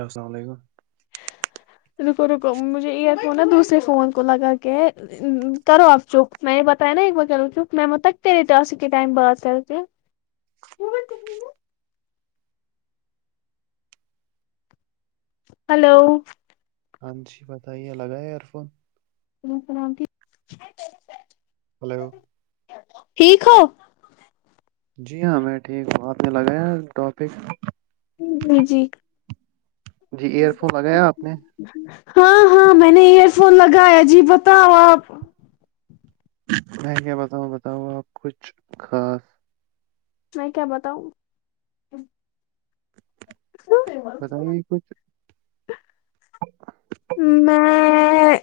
السلام علیکم رکو رکو مجھےار [inaudible] وہ نا دوسرے فون کو لگا کے ہیں کرو آپ چپ میں نے بتایا نا ایک بار کرو چک میں میں متنا تیرے ٹاسک کے ٹائم بات کر کے ہلو۔ ہاں جی بتائیے لگا ہے ایئر فون۔ وعلیکم سلام یک ہلو۔ ٹھیک ہو۔ جی ہاں میں ٹھیک ہوں آپ نے لگایا ٹاپک۔ جی جی۔ جی ایئر فون لگایا آپ نے ہاں ہاں میں نے یہ۔ فون لگایا جی بتاؤ آپ۔ میں کیا بتاؤں بتاؤں آپ کچھ خاص۔ میں کیا بتاؤں۔ بتائیے کچھ۔ میں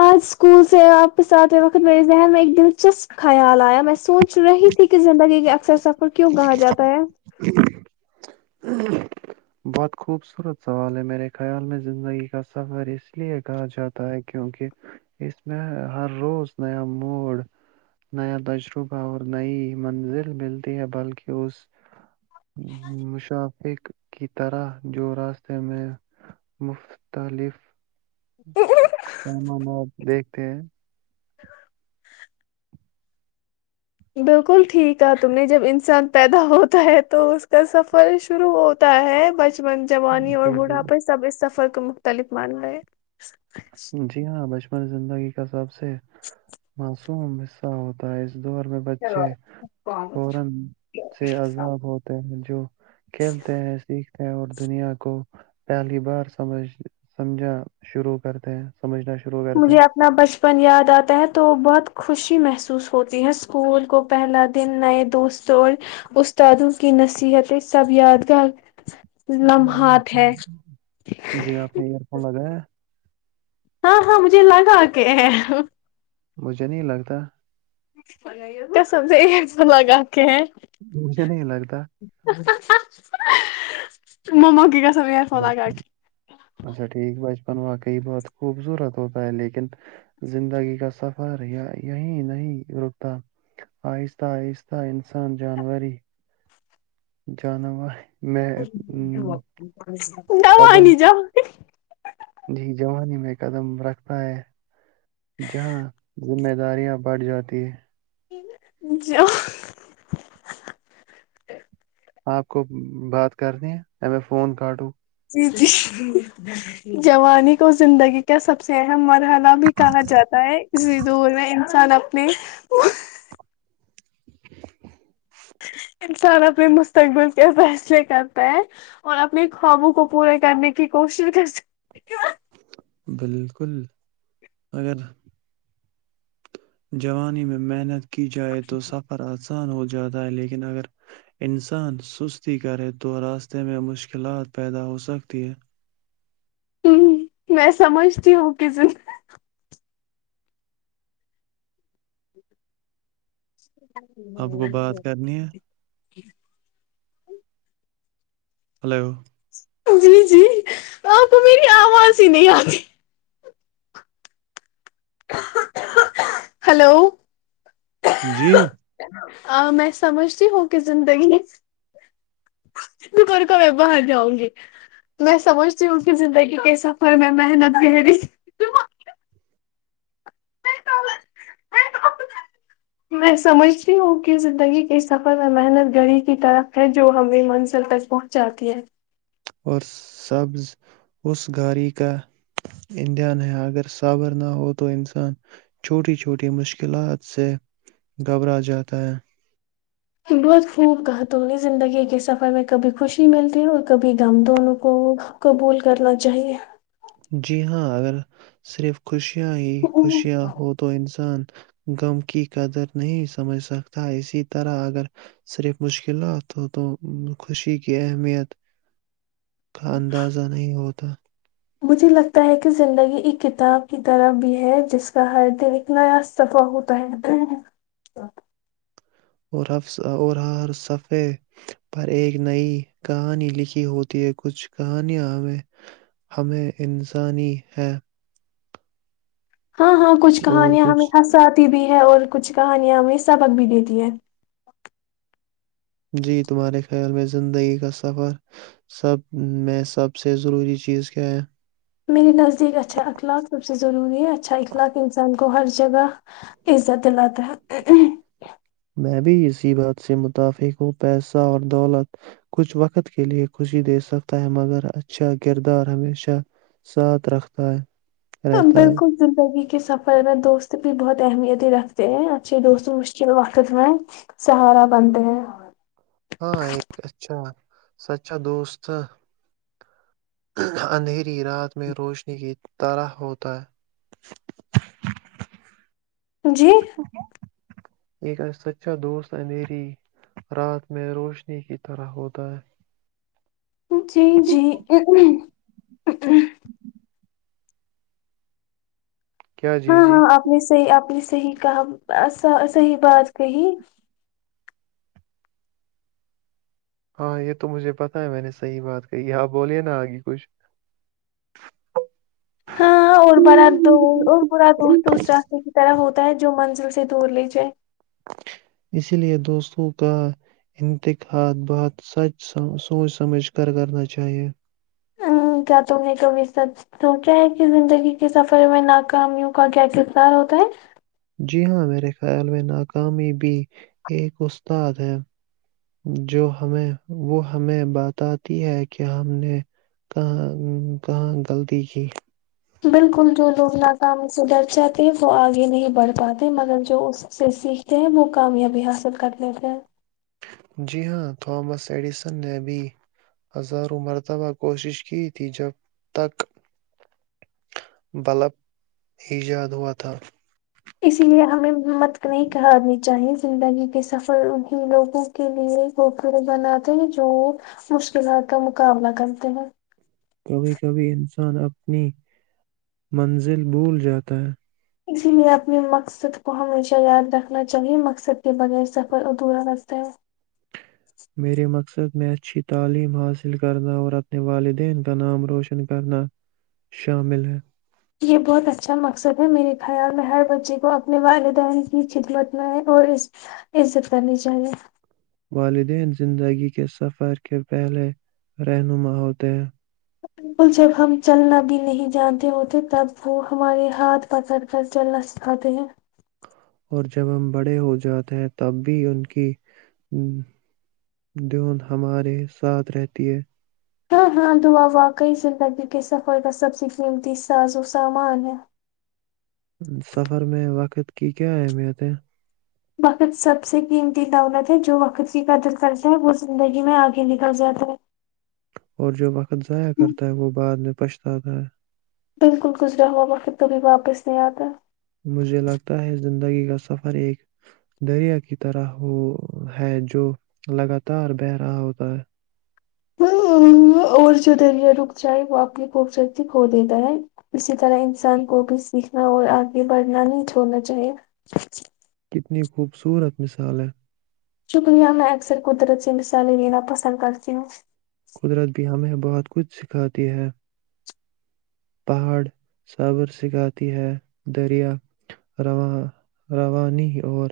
آج اسکول سے واپس آتے وقت میرے ذہن میں ایک دلچسپ خیال آیا میں سوچ رہی تھی کہ زندگی کے اکثر سب۔ اور کیوں کہاں جاتا ہے۔ بہت خوبصورت سوال ہے میرے خیال میں زندگی کا سفر اس لیے کہا جاتا ہے کیونکہ اس میں ہر روز نیا موڈ نیا تجربہ اور نئی منزل ملتی ہے بلکہ اس مشافق۔ کی طرح جو راستے میں مختلف سامانات دیکھتے ہیں۔ بالکل ٹھیک ہے تم نے جب انسان پیدا ہوتا ہے تو اس کا سفر شروع ہوتا ہے بچ۔ جوانی اور جی جی بوڑھاپے سب اس سفر۔ کو مختلف ماننا ہے [inaudible] جی ہاں بچ۔ اپنی زندگی کا سب۔ سے ب [inaudible] حصہ ہوتا ہے دور میں بچے فورا سے عذاب ہوتے ہیں جو [inaudible] کھیلتے ہیں س اور دنیا کو پہلی بار سمجھ سمجھا شروع کرتے ہیں سمجھنا شروع کرتے مجھے ہیں اپنا بچپن یاد آتا ہوتا تو بہت خوشی محسوس ہوتی ہے اسکول کو پہلا دن نئے دوست اور استادوں کی نصیحتیں سب یادگار لمحات ہے ہچ جی آپ نے ایئر فون لگایا ہاں ہاں مجھے لگا کے ہیں مجھے نہیں لگتا کس سے لگا کہ ہے مجھے نہیں لگتا مما کی کا ہمیں یعرفون لگا کے ہے ن واقعی بہت خوبصورت ہوتا ہے لیکن زندگی کا سفر یہی نہیں رکتا آہستہ آہستہ انسان جانوری جانور میں ام، د نہیں جاؤ ج جوانی میں قدم رکھتا ہے جہاں ذمہ داریاں بڑھ جاتی ہے جو آپ کو بات کرنی ہے میں فون کاٹوں جی جوانی کو زندگی کا سب سے اہم مرحلہ بھی کہا جاتا ہے اسی دور میں انسان اپنے انسان اپنے مستقبل کے فیصلے کرتا ہے اور اپنی خوابوں کو پورے کرنے کی کوشش کر سکتے ہیں بالکل اگر جانی میں محنت کر اکس جائے تو سفر آ آسان ہو جاتا ہے لیکن اگر انسان سستی کرے تو راستے میں مشکلات پیدا ہو سکتی ہے ہ میں سمجھتی ہوں کزن آپ کو بات کرنی ہے ہلو جی جی آپ میری آواز ہی نہیں آتی ہلو جی میں سمجھتی ہوں کہ زندگیک کو میں باہر جاؤں گی میں سمجھتی ہوں کہ زندگی کے سفر میں محنت کر رہی میں سمجھتی ہوں کہ زندگی کے سفر میں محنت گھڑی کی طرف ہے جو ہمیں منزل تک پہنچاتی ہے اور سبز اس گااری کا امدھیان ہے اگر صابر نہ ہو تو انسان چھوٹی چھوٹی مشکلات سے گھبرا جاتا ہے بہت خوب گاتنی زندگی کے سفر میں کبھی خوشی ملتی ہے اور کبھی غم دونوں کو قبول کرنا چاہیے جی ہاں اگر صرف خوشی خوشیاں ہی خوشیاں ہو تو انسان غم کی قدر نہیں سمجھ سکتا اسی طرح اگر صرف مشکلات ہو تو خوشی کی اہمیت کا اندازہ نہیں ہوتا مجھے لگتا ہے کہ زندگی ایک کتاب کی طرح بھی ہے جس کا ہر دن ایک نیا صفحہ ہوتا ہے اور اور ہر صفحے پر ایک نئی کہانی لکھی ہوتی ہے کچھ کہانیاں ہمیں ہمیں انسانی ہے ہاں ہاں کچھ اور کہانیاں کچھ ہمییںش ساتھ بھی ہے اور کچھ کہانیاں ہمیں سبق بھی دیتی ہے جی تمہارے خیال میں زندگی کا سفر سب میں سب سے ضروری چیز کیا ہے میرے نزدیک اچھا اخلاق سب سے ضروری اچھا اخلاق انان کو ہر جگہ عزت دلاتا ہے میں بھی اسی بات سے متفق ہوں پیسہ اور دولت کچھ وقت کے لیے خوشی دے سکتا ہے مگر اچھا کردار ہمیشہ ساتھ رکھتا ہے ہ رہتا ہے بالکل زندگی کے سفر میں دوست بھی بہت اہمیت ہی رکھتے ہیں اچھے دوست و مشکل وقت میں سہارا بنتے ہیں ہاں ایک اچھا سچا دوست اندھیری رات میں روشنی کی تارح ہوتا ہے جی [unintelligible] ایک سچا دوست ہے میری رات میں روشنی کی طرح ہوتا ہے جی جی کیا جی ہاں جی ہاں آپ نے صحی آپ نے صحی کام [unintelligible] س صحی بات کہی ہاں یہ تو مجھے پتا ہے میں نے صحیح بات کہی ہاں بولیے نا آگی کچھ ہاں اور بڑا دوست اور برا دوست اس راستے کی طرف ہوتا ہوتا ہے جو منزل سے دور ل جائے اسی لیے دوستوں کا انتخاد بہت سوچ سمجھ کر کرنا چاہیئے ہ کیا تم نے کبھی سچ سوچا ہے کہ زندگی کے سفر میں ناکامیوں کا کیا کردار ہوتا ہے جی ہاں میرے خیال میں ناکامی بھی ایک استاد ہے جو ہمیں وہ ہمیں بتاتی ہے کہ ہم نے کہاں کہاں غلطی کی بالکل جو لوگ ناکام سے ڈر جاتے ہیں وہ آگے نہیں بڑھ پاتے مگر جو اس سے سیکھتے ہیں وہ کامیابی حاصل کر لیتے ہیں جی ہاں تھامس ایڈیسن نے ابھی ہزاروں مرتبہ کوشش کی تھی جب تک بلب ایجاد ہوا تھا اسی لیے ہمیں ہمت نہیں کرنی چاہییں زندگی کے سفر ان لوگوں کے لیے گوور بناتے ہیں جو مشکلات کا مقابلہ کرتے ہیں کبھی کبھی ان اپنی منزل بھول جاتا ہے اسی لیئے اپنے مقصد کو ہمیشہ یاد رکھنا چاہی، مقصد کے بغیر سفر اوردورا رتے ہیں میرے مقصد میں اچھی تعلیم حاصل کرنا اور اپنے والدین کا نام روشن کرنا شامل ہے یہ بہت اچھا مقصد ہے میرے خیال میں ہر بچے کو اپنے والدین کی خدمت میں اور عزت کرنی چاہیے والدین زندگی کے سفر کے پہلے رہنما ہوتے ہیں بکل جب ہم چلنا بھی نہیں جانتے ہوتے تب وہ ہمارے ہاتھ پکڑ کر چلنا سکھاتے ہیں اور جب ہم بڑے ہو جاتے ہیں تب بھی ان کی دون ہمارے ساتھ رہتی ہے ہاں ہاں دعا وا گئی زندہ بھی گ صفائیبہ سبزمتی سازو سامان ہے سفر میں وقت کی کیا اہمیت ہے وقت سب سے قیمتی دولت ہے جو وقت کی قدر کرتا ہے وہ زندگی میں آگے نکل جاتا ہے اور جو وقت ضائع کرتا ہے وہ بعد میں پچھتاتا ہے بالکل گزرا ہوا وہا وقت کبھی واپس نہیں آتا مجھے لگتا ہے زندگی کا سفر ایک دریا کی طرح ہو ہے جو لگاتار بہہ رہا ہوتا ہے اور جو دریا رک جائے وہ آپنی خوبصورتی کھو دیتا ہے اسی طرح انسان کو بھی سیکھنا اور آگے بڑھنا نہیں چھوڑنا چاہیے اتنی خوبصورت مثال ہے شکریہ میں اکثر قدرت سے مثالیں لینا پسند کرتی ہوں قدرت بھی ہمیں بہت کچھ سکھاتی ہے پہاڑ صبر سکھاتی ہے دریا روانی اور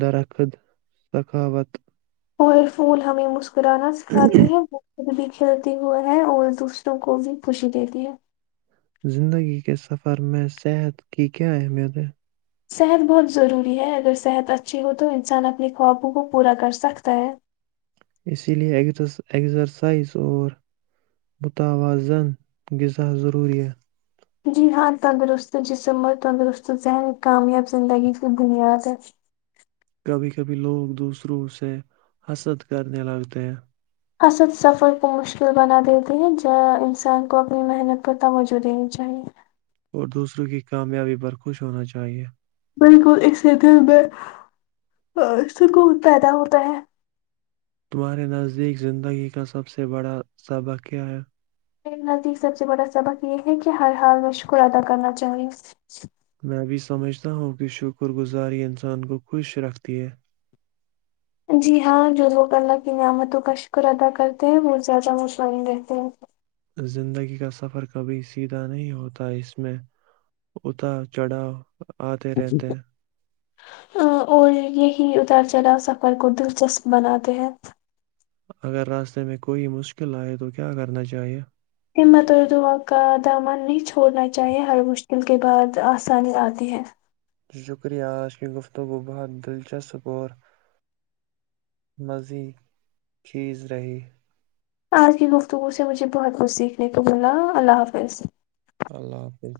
درخت سکھا وت اور پھول ہمیں مس کرانا سکھاتی ہے وہ خود بھی کھلتی ہوئے ہیں اور دوسروں کو بھی خوشی دیتی ہے زندگی کے سفر میں صحت کی کیا اہمیت ہے صحت بہت ضروری ہے اگر صحت اچھی ہو تو انسان اپنے خوابوں کو پورا کرسکتا ہے اسی لیے ایکسرسائز اور متوازن غذا ضروری ہے جی ہاں تندرست جسم اور تندرست ذہن کامیاب زندگی کی بنیاد ہے کبھی کبھی لوگ دوسروں سے حسد کرنے لگتے ہیں حسد سفر کو مشکل بنا دیتے ہیں ج انسان کو اپنی محنت پر توجہ دینی چاہیے اور دوسروں کی کامیابی پر خوش ہونا چاہیے بالکل اس سے دل میں سکون پیدا ہوتا ہے تمہارے نزدیک زندگی کا سب سے بڑا سبق کیا ہے میرے نزدیک سب سے بڑا سبق یہ ہے کہ ہر حال میں شکر ادا کرنا چاہیے میں بھی سمجھتا ہوں کہ شکر گزاری انسان کو خوش رکھتی ہے جی ہاں جو لوگ اللہ کی نعمتوں کا شکر ادا کرتے ہیں وہ زیادہ متمئن رہتے ہیں زندگی کا سفر کبھی سیدھا نہیں ہوتا اس میں اتار چڑھاو آتے رہتے ہے اور یہی اتار چڑھاو سفر کو دلچسپ بناتے ہیں اگر راستے میں کوئی مشکل آئے تو کیا کرنا چاہیے ہمت اور دعا کا دامن نہیں چھوڑنا چاہیے ہر مشکل کے بعد آسانی آتی ہے شکریہ آج کی گفتگو کو بہت دلچسپ اور مزی خیز رہی آج کی گفتگو سے مجھے بہت کچھ سیکھنے کو ملا اللہ حافظ اللہ حافظ